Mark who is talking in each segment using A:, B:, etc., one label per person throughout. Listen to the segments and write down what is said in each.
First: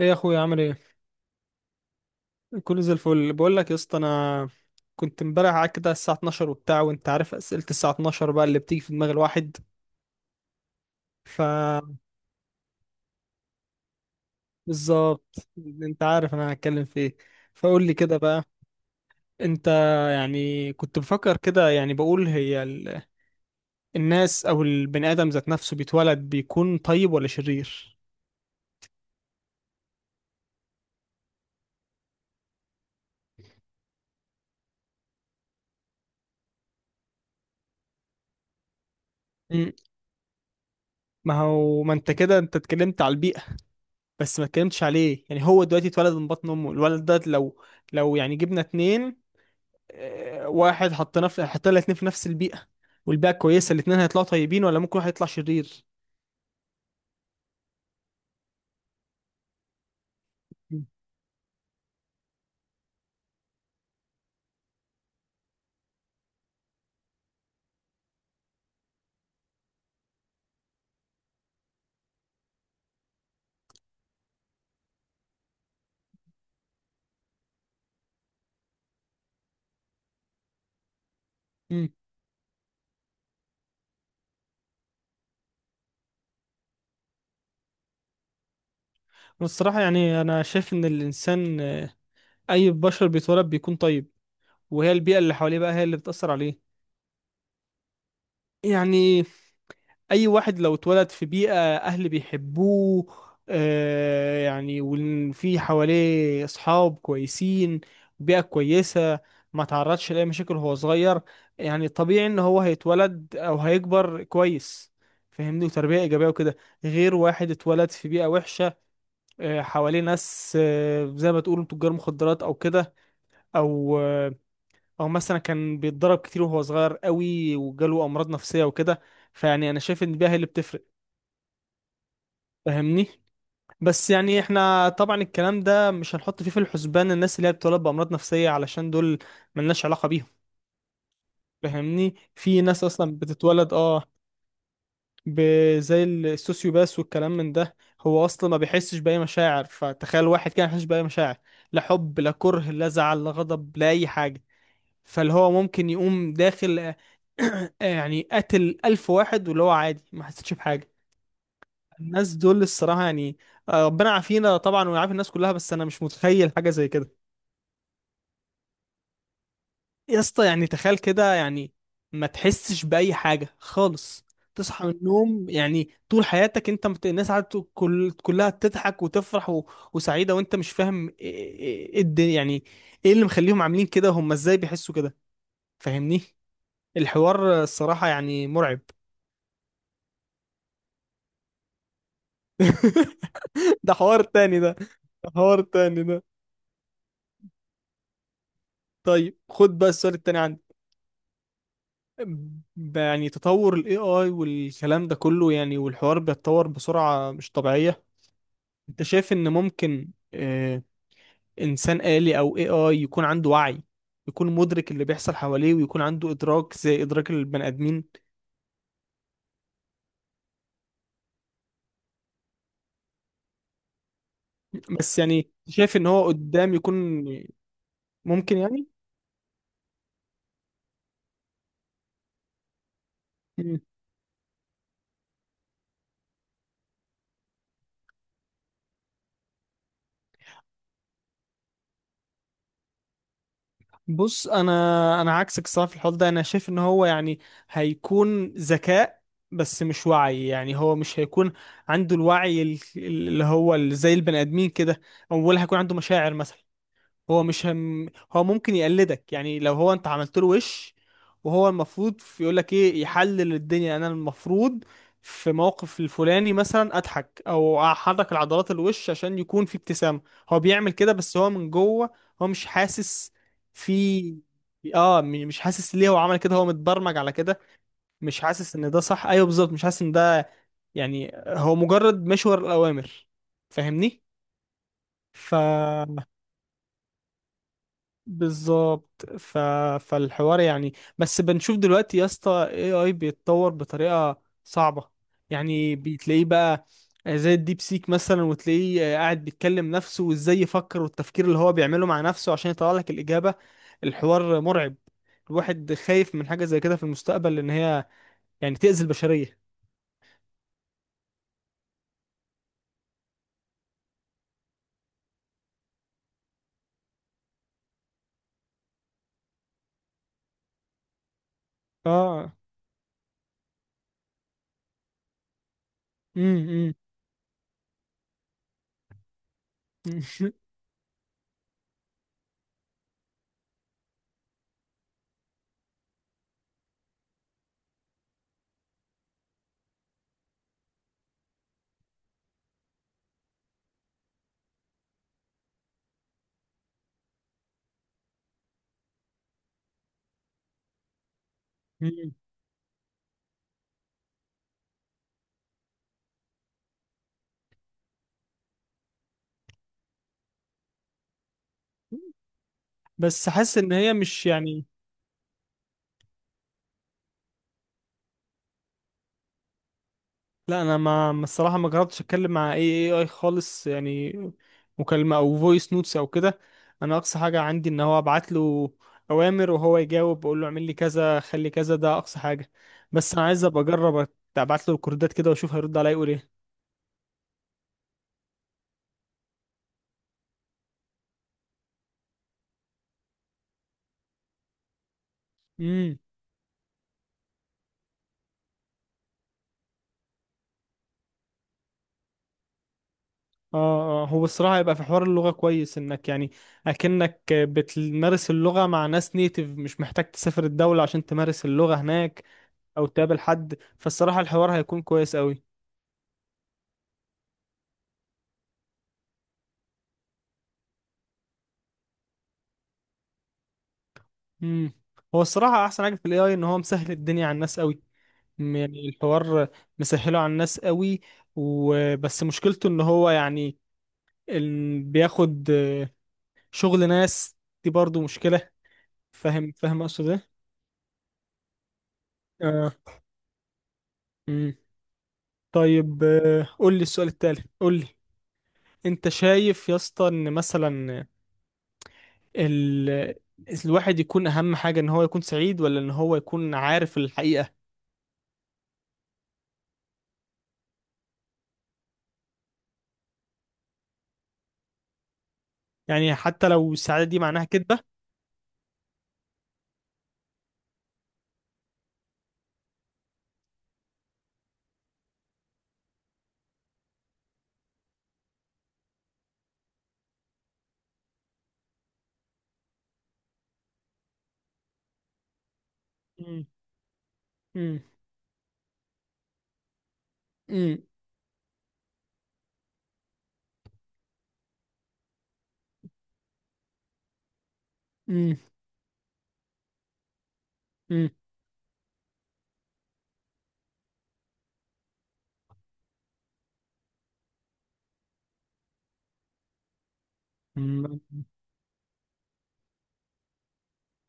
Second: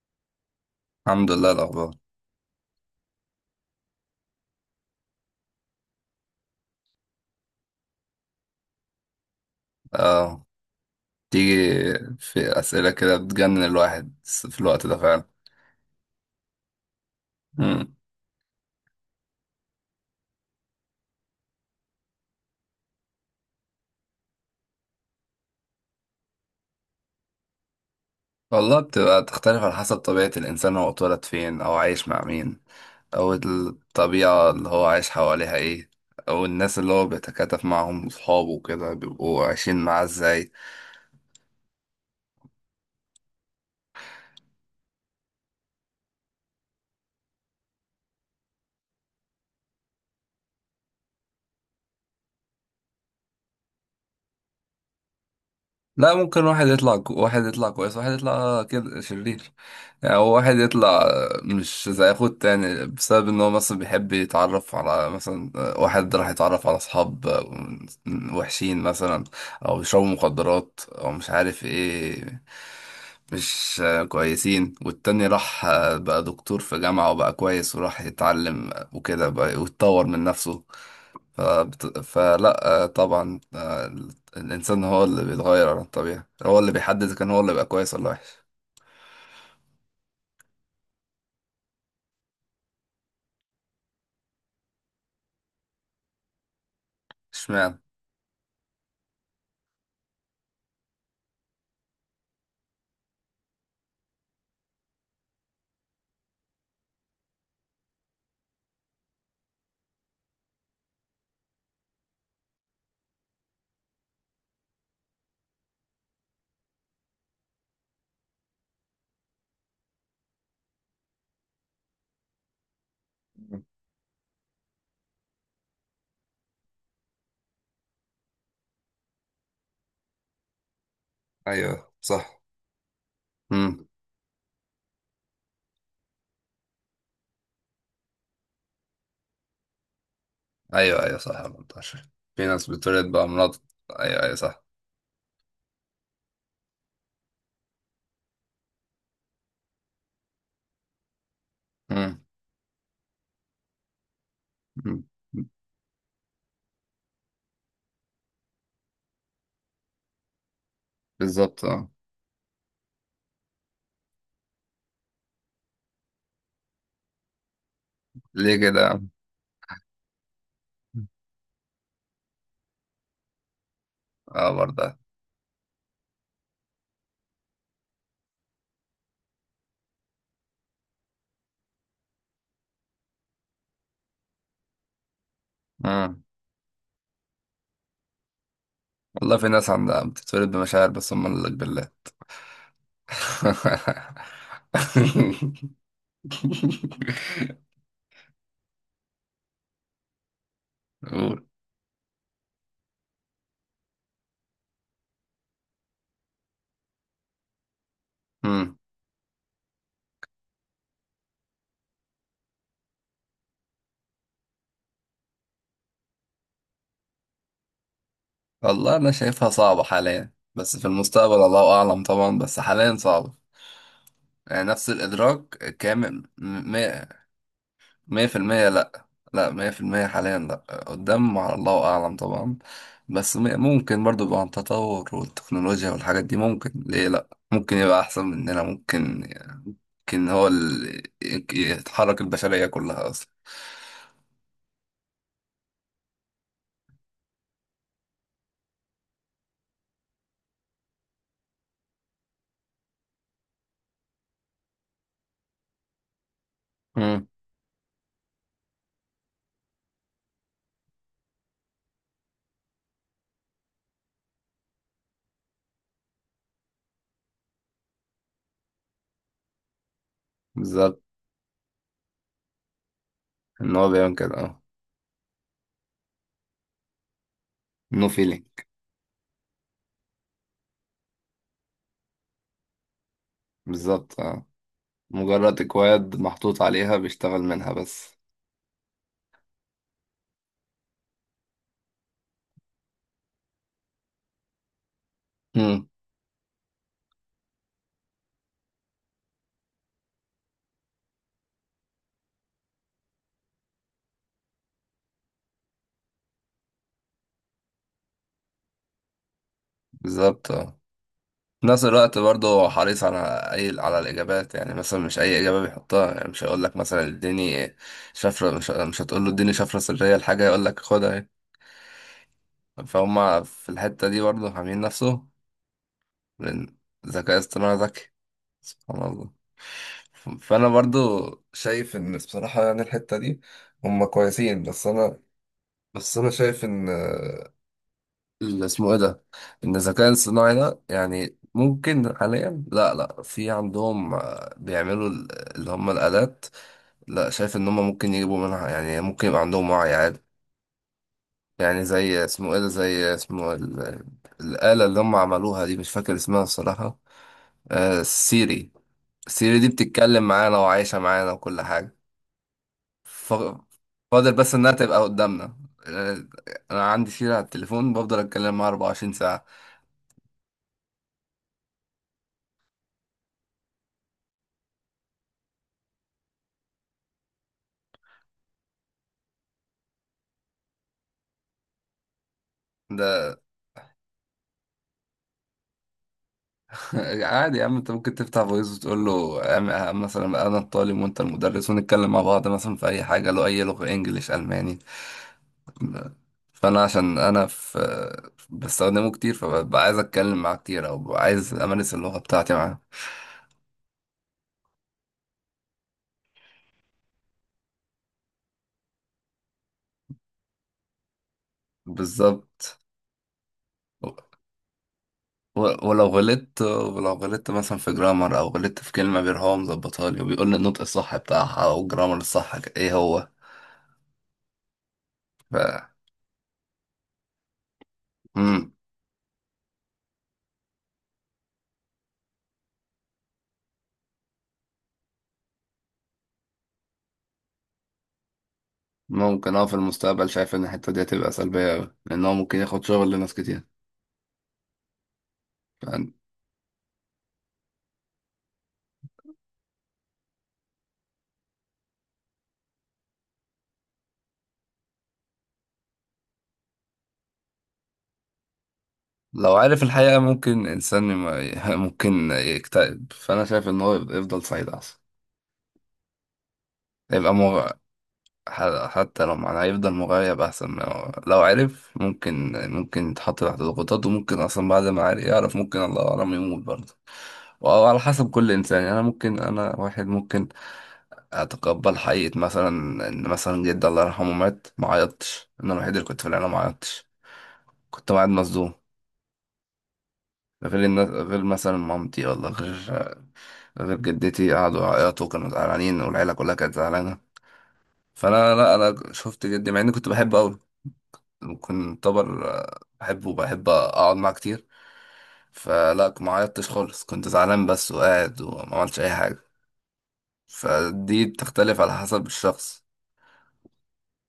A: ايه يا اخويا عامل ايه؟
B: الحمد لله الأخبار.
A: كله زي الفل. بقول لك يا اسطى، انا كنت امبارح قاعد كده الساعه 12 وبتاع، وانت عارف اسئله الساعه 12 بقى اللي بتيجي في دماغ الواحد.
B: اه،
A: ف
B: تيجي في أسئلة كده بتجنن الواحد في الوقت ده فعلا.
A: بالظبط انت عارف انا هتكلم في ايه. فقول
B: مم.
A: لي كده بقى. انت يعني كنت بفكر كده، يعني بقول الناس او البني ادم ذات نفسه بيتولد بيكون طيب ولا شرير؟
B: والله بتبقى تختلف على حسب طبيعة الإنسان، هو اتولد فين أو عايش مع مين، أو الطبيعة اللي هو عايش حواليها إيه، أو الناس اللي هو بيتكاتف معاهم صحابه وكده بيبقوا
A: مم.
B: عايشين معاه إزاي.
A: ما هو ما انت كده انت اتكلمت على البيئه، بس ما اتكلمتش عليه. يعني هو دلوقتي اتولد من بطن امه الولد ده، لو يعني جبنا اتنين، واحد حطينا الاتنين في نفس البيئة، والبيئة كويسة، الاتنين هيطلعوا طيبين ولا ممكن واحد يطلع شرير؟
B: لا، ممكن واحد يطلع واحد يطلع كويس واحد يطلع كده شرير. يعني هو واحد
A: مم.
B: يطلع مش زي اخوه التاني بسبب ان هو مثلا بيحب يتعرف على مثلا، واحد راح يتعرف على اصحاب وحشين مثلا، او بيشربوا مخدرات او مش عارف ايه، مش كويسين. والتاني راح بقى دكتور في جامعة وبقى كويس وراح يتعلم وكده بقى ويتطور من نفسه.
A: مم.
B: فبت... فلا آه، طبعا، الإنسان هو اللي بيتغير عن الطبيعة، هو اللي بيحدد إذا كان هو اللي بقى كويس ولا وحش.
A: والصراحة يعني أنا شايف إن الإنسان أي بشر بيتولد بيكون طيب، وهي البيئة اللي حواليه بقى هي اللي بتأثر عليه.
B: اشمعنى؟
A: يعني اي واحد لو اتولد في بيئة اهل بيحبوه، يعني وفي حواليه اصحاب كويسين، بيئة كويسة، ما تعرضش لاي مشاكل وهو صغير، يعني طبيعي ان هو هيتولد او هيكبر كويس، فاهمني، وتربية ايجابية وكده. غير واحد اتولد في بيئة وحشة، حواليه ناس، زي ما تقولوا تجار مخدرات او كده، او آه او مثلا كان بيتضرب كتير وهو صغير قوي وجاله امراض نفسية وكده. فيعني انا شايف ان البيئة هي اللي بتفرق،
B: ايوه صح.
A: فاهمني.
B: امم.
A: بس يعني احنا طبعا الكلام ده مش هنحط فيه في الحسبان الناس اللي هي بتتولد بأمراض نفسية، علشان دول ملناش علاقة بيهم،
B: ايوه ايوه صح. 14.
A: فاهمني.
B: في
A: في
B: ناس
A: ناس
B: بتولد
A: اصلا
B: بأمراض.
A: بتتولد
B: ايوه ايوه صح.
A: زي السوسيوباس والكلام من ده. هو اصلا ما بيحسش بأي مشاعر، فتخيل واحد كان يحسش بأي مشاعر، لا حب
B: امم.
A: لا كره لا زعل لا غضب لا اي حاجة.
B: أمم.
A: فاللي هو ممكن يقوم داخل يعني قتل ألف واحد، واللي هو عادي ما حسيتش بحاجة.
B: بالظبط اه.
A: الناس دول الصراحة يعني ربنا يعافينا طبعا ويعافي الناس كلها، بس انا مش متخيل حاجة زي كده.
B: ليه كده يا عم؟
A: يا اسطى، يعني تخيل كده، يعني ما تحسش بأي حاجة خالص.
B: اه
A: تصحى من
B: برضه.
A: النوم، يعني طول حياتك انت الناس قاعدة كلها تضحك وتفرح وسعيدة، وانت مش فاهم إيه الدنيا؟ يعني ايه اللي مخليهم عاملين كده؟ هم ازاي بيحسوا كده؟
B: امم.
A: فاهمني. الحوار الصراحة يعني مرعب.
B: والله في ناس عندها بتتولد بمشاعر بس هم اللي بالله.
A: ده حوار تاني ده. ده حوار تاني ده. طيب، خد بقى السؤال التاني عندي.
B: قول.
A: يعني تطور ال AI والكلام ده كله، يعني والحوار بيتطور بسرعة مش طبيعية.
B: أمم.
A: انت شايف ان ممكن انسان آلي او AI يكون عنده وعي، يكون مدرك اللي بيحصل حواليه، ويكون عنده ادراك زي ادراك البني ادمين؟
B: والله أنا شايفها صعبة حاليا، بس في المستقبل الله أعلم طبعا، بس حاليا صعبة. يعني نفس
A: بس
B: الإدراك
A: يعني شايف ان
B: كامل،
A: هو قدام يكون
B: مية مية في
A: ممكن
B: المية
A: يعني؟
B: لأ. لأ، مية في المية حاليا لأ. قدام على الله أعلم طبعا، بس ممكن برضو، يبقى عن التطور والتكنولوجيا والحاجات دي ممكن، ليه لأ، ممكن يبقى أحسن مننا، ممكن يمكن هو اللي يتحرك البشرية كلها أصلا.
A: بص انا عكسك الصراحه في الحوار ده. انا شايف ان هو يعني هيكون ذكاء، بس مش وعي، يعني هو مش هيكون عنده الوعي اللي هو زي البني ادمين كده، أو ولا هيكون عنده مشاعر مثلا.
B: مم.
A: هو مش هم، هو ممكن يقلدك، يعني لو هو انت عملت له وش، وهو المفروض يقول لك ايه، يحلل الدنيا، انا المفروض في موقف الفلاني مثلا اضحك او احرك العضلات الوش عشان يكون في ابتسامة، هو بيعمل
B: بالظبط.
A: كده، بس هو من جوه هو مش حاسس
B: إن هو بيعمل كده
A: في،
B: أه.
A: مش حاسس ليه هو عمل كده، هو متبرمج على كده،
B: نو
A: مش
B: فيلينج.
A: حاسس ان ده صح، ايوه بالظبط مش حاسس ان ده، يعني هو مجرد مشور الاوامر،
B: بالظبط
A: فاهمني.
B: اه.
A: ف
B: مجرد اكواد محطوط عليها بيشتغل منها بس.
A: بالظبط. فالحوار يعني، بس بنشوف دلوقتي يا اسطى AI بيتطور بطريقة صعبة.
B: امم.
A: يعني بتلاقيه بقى زي الديب سيك مثلا، وتلاقيه قاعد بيتكلم نفسه وازاي يفكر، والتفكير اللي هو بيعمله مع نفسه عشان يطلع لك الإجابة. الحوار مرعب، الواحد خايف من حاجة زي كده في المستقبل، لأن هي يعني تأذي البشرية.
B: بالظبط آه. في نفس الوقت برضه هو حريص على اي، على الاجابات، يعني مثلا مش اي اجابه بيحطها. يعني مش هيقول لك مثلا اديني شفره، مش هتقول له اديني شفره سريه لحاجه يقول لك خدها.
A: اه.
B: اهي فهم في الحته دي برضه، حامين نفسه، لان
A: امم.
B: الذكاء الاصطناعي ذكي سبحان الله. فانا برضه شايف ان بصراحه يعني الحته دي هم كويسين. بس انا شايف ان اللي اسمه ايه ده، ان الذكاء الصناعي ده يعني ممكن حاليا، لا في عندهم آه، بيعملوا اللي هم الآلات. لا، شايف ان هم ممكن يجيبوا منها، يعني ممكن يبقى عندهم وعي عادي. يعني زي اسمه ايه ده، زي اسمه الآلة اللي هم عملوها دي، مش فاكر اسمها الصراحة. آه سيري. سيري دي بتتكلم معانا وعايشة معانا وكل حاجة. ف-
A: بس حاسس ان هي
B: فاضل
A: مش
B: بس انها
A: يعني.
B: تبقى قدامنا. آه، انا عندي سيري على التليفون بفضل اتكلم معاها 24 ساعة.
A: لا، انا ما ما الصراحه ما جربتش اتكلم مع اي خالص، يعني مكالمه او فويس نوتس او كده. انا اقصى حاجه عندي ان هو ابعت له اوامر وهو يجاوب، بقول له اعمل لي كذا خلي كذا، ده اقصى حاجه. بس انا عايز ابقى اجرب، ابعت له الكوردات كده واشوف هيرد عليا يقول ايه.
B: عادي يا عم انت ممكن تفتح فويس وتقول له، مثلا انا الطالب وانت المدرس ونتكلم مع بعض مثلا في اي حاجه، لو اي لغه انجليش الماني.
A: امم.
B: فانا عشان انا في بستخدمه كتير، فببقى عايز اتكلم معاه كتير، او ببقى عايز امارس اللغه بتاعتي معاه.
A: اه اه، هو الصراحه هيبقى في حوار اللغه كويس، انك يعني اكنك بتمارس اللغه مع ناس نيتيف، مش محتاج تسافر الدوله عشان تمارس اللغه هناك
B: بالظبط.
A: او تقابل حد، فالصراحه الحوار هيكون كويس قوي.
B: ولو غلطت، مثلا في جرامر او غلطت في كلمه، بيروح هو مظبطها لي وبيقول لي النطق الصح بتاعها او الجرامر الصح ايه هو.
A: مم. هو
B: ف
A: الصراحة أحسن حاجة في ال AI إن هو مسهل الدنيا على الناس قوي. يعني الحوار مسهله على الناس قوي، وبس مشكلته إن هو يعني بياخد شغل ناس، دي برضو مشكلة.
B: ممكن اه،
A: فاهم
B: في
A: فاهم أقصد
B: المستقبل
A: إيه؟
B: شايف ان الحتة دي هتبقى سلبية أوي، لأن هو ممكن ياخد
A: آه.
B: شغل لناس كتير.
A: مم.
B: فأن-
A: طيب قول لي السؤال التالي، قول لي، أنت شايف يا اسطى إن مثلا ال... الواحد يكون أهم حاجة إن هو يكون سعيد ولا إن هو يكون عارف الحقيقة؟
B: لو عارف الحقيقة ممكن إنسان ممكن يكتئب. فأنا شايف إن هو يفضل سعيد أحسن.
A: يعني حتى لو السعادة
B: يبقى
A: دي معناها
B: مغ...
A: كذبة؟
B: حتى لو معناه يفضل مغيب أحسن، ما هو- لو عرف ممكن، ممكن يتحط تحت ضغوطات، وممكن أصلا بعد ما عارف يعرف ممكن الله أعلم يموت برضه. وعلى حسب كل إنسان. يعني أنا ممكن، أنا واحد ممكن أتقبل حقيقة، مثلا إن مثلا جدي الله يرحمه مات ما عيطتش. أنا الوحيد اللي كنت في العيلة ما
A: مم.
B: عيطتش، كنت قاعد مصدوم. غير
A: مم.
B: الناس، غير مثلا مامتي، ولا غير غير جدتي، قعدوا يعيطوا كانوا زعلانين والعيلة كلها كانت زعلانة. فأنا
A: مم.
B: لا، أنا شفت جدي مع إني كنت بحبه أوي،
A: مم.
B: كنت طبر آه، بحبه وبحب أقعد معاه كتير. فلا، ما عيطتش خالص، كنت زعلان بس وقاعد وما عملتش أي حاجة.
A: مم.
B: فدي بتختلف على حسب الشخص.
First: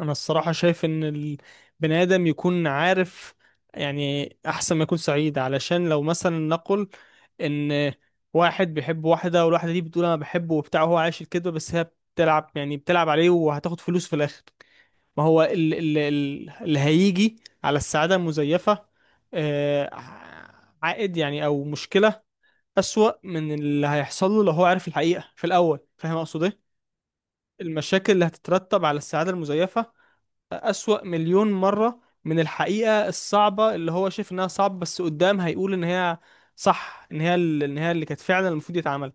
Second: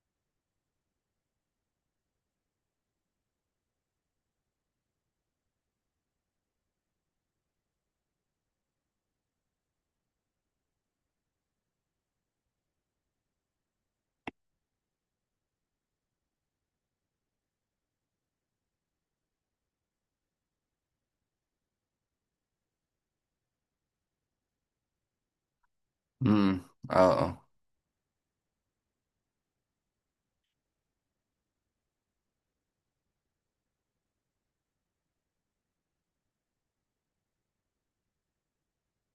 A: انا الصراحه شايف ان البني ادم يكون عارف، يعني احسن ما يكون سعيد، علشان لو مثلا نقل ان واحد بيحب واحده والواحده دي بتقول انا بحبه وبتاع، وهو عايش الكذبه بس هي بتلعب، يعني بتلعب عليه وهتاخد فلوس في الاخر. ما هو ال ال ال اللي هيجي على السعاده المزيفه آه، عائد يعني او مشكله اسوأ من اللي هيحصل له لو هو عارف الحقيقه في الاول، فاهم اقصد
B: امم.
A: ايه؟
B: اه.
A: المشاكل اللي هتترتب على السعادة المزيفة أسوأ مليون مرة من الحقيقة الصعبة اللي هو شايف إنها صعبة، بس قدام هيقول إن هي صح، إن هي إن هي اللي كانت فعلا المفروض يتعمل.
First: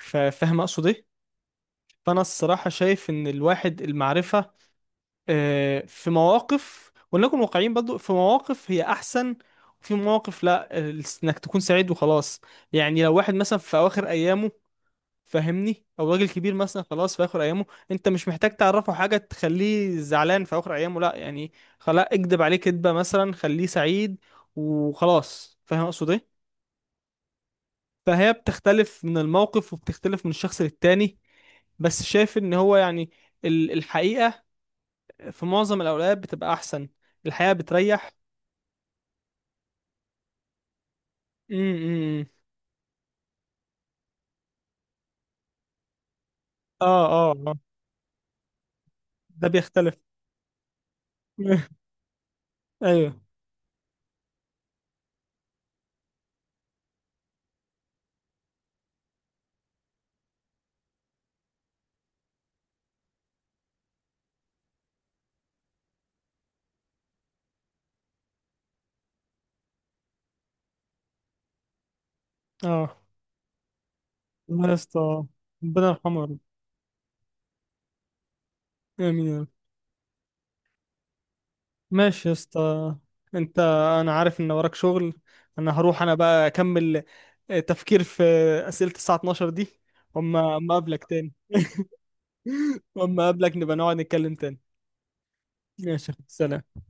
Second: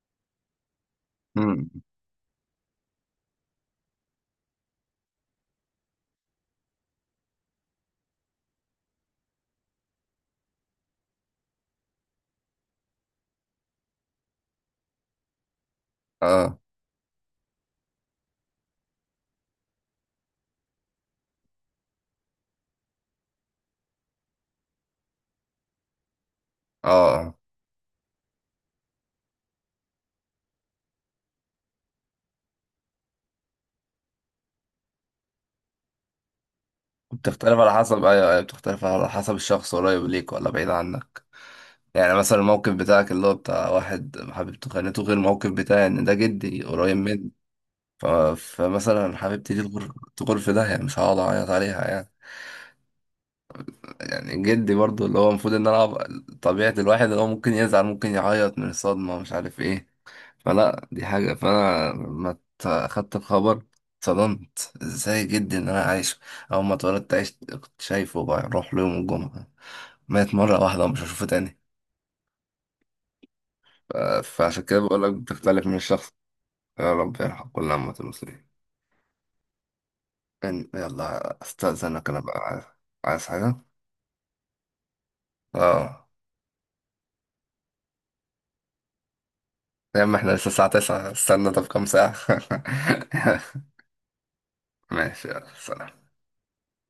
A: فاهم أقصد إيه؟
B: امم.
A: فأنا الصراحة شايف إن الواحد المعرفة في مواقف، ولنكن واقعيين برضو، في مواقف هي أحسن، وفي مواقف لا، إنك تكون سعيد وخلاص. يعني لو واحد مثلا في أواخر أيامه، فاهمني، او راجل كبير
B: اه
A: مثلا خلاص في اخر ايامه، انت مش محتاج تعرفه حاجه تخليه زعلان في اخر ايامه، لا يعني خلاص اكدب عليه كدبه مثلا خليه سعيد وخلاص، فاهم اقصد ايه؟
B: اه آه.
A: فهي بتختلف من الموقف وبتختلف من الشخص للتاني، بس شايف ان هو يعني الحقيقه في معظم الاوقات بتبقى احسن. الحقيقه
B: بتختلف على حسب،
A: بتريح.
B: ايوه ايوه، بتختلف على حسب الشخص قريب ليك ولا بعيد عنك. يعني
A: امم.
B: مثلا الموقف بتاعك اللي هو بتاع واحد حبيبته خانته، غير الموقف بتاعي ان ده جدي
A: اه
B: قريب مني.
A: اه. آه.
B: فمثلا
A: ده
B: حبيبتي دي تغر،
A: بيختلف.
B: تغر في داهية، مش هقعد اعيط عليها يعني.
A: ايوه.
B: يعني جدي برضو اللي هو المفروض ان انا طبيعة الواحد اللي هو ممكن يزعل، ممكن يعيط من الصدمة، مش عارف ايه. فلا دي حاجة، فانا ما ت- خدت الخبر، اتصدمت ازاي، جدي ان انا عايش اول ما اتولدت عشت، كنت شايفه بروح له يوم الجمعة، مات مرة واحدة ومش هشوفه تاني.
A: اه.
B: ف- فعشان
A: الله يا
B: كده بقول لك
A: اسطى،
B: بتختلف من
A: ربنا
B: الشخص.
A: يرحمه يا رب.
B: يا رب يرحم كل أمة المسلمين.
A: امين يا رب.
B: يلا استأذنك، أنا
A: ماشي يا
B: بقى عايز.
A: اسطى.
B: عايز حاجة؟
A: انت انا عارف ان وراك شغل، انا هروح،
B: اه.
A: انا بقى اكمل تفكير في اسئلة الساعة 12 دي.
B: يا عم احنا لسه
A: اما
B: الساعة
A: اما اقابلك
B: 9،
A: تاني،
B: استنى طب كام ساعة.
A: اما اقابلك نبقى نقعد نتكلم تاني.
B: ماشي، يلا، سلام.
A: ماشي يا أخوي، سلام.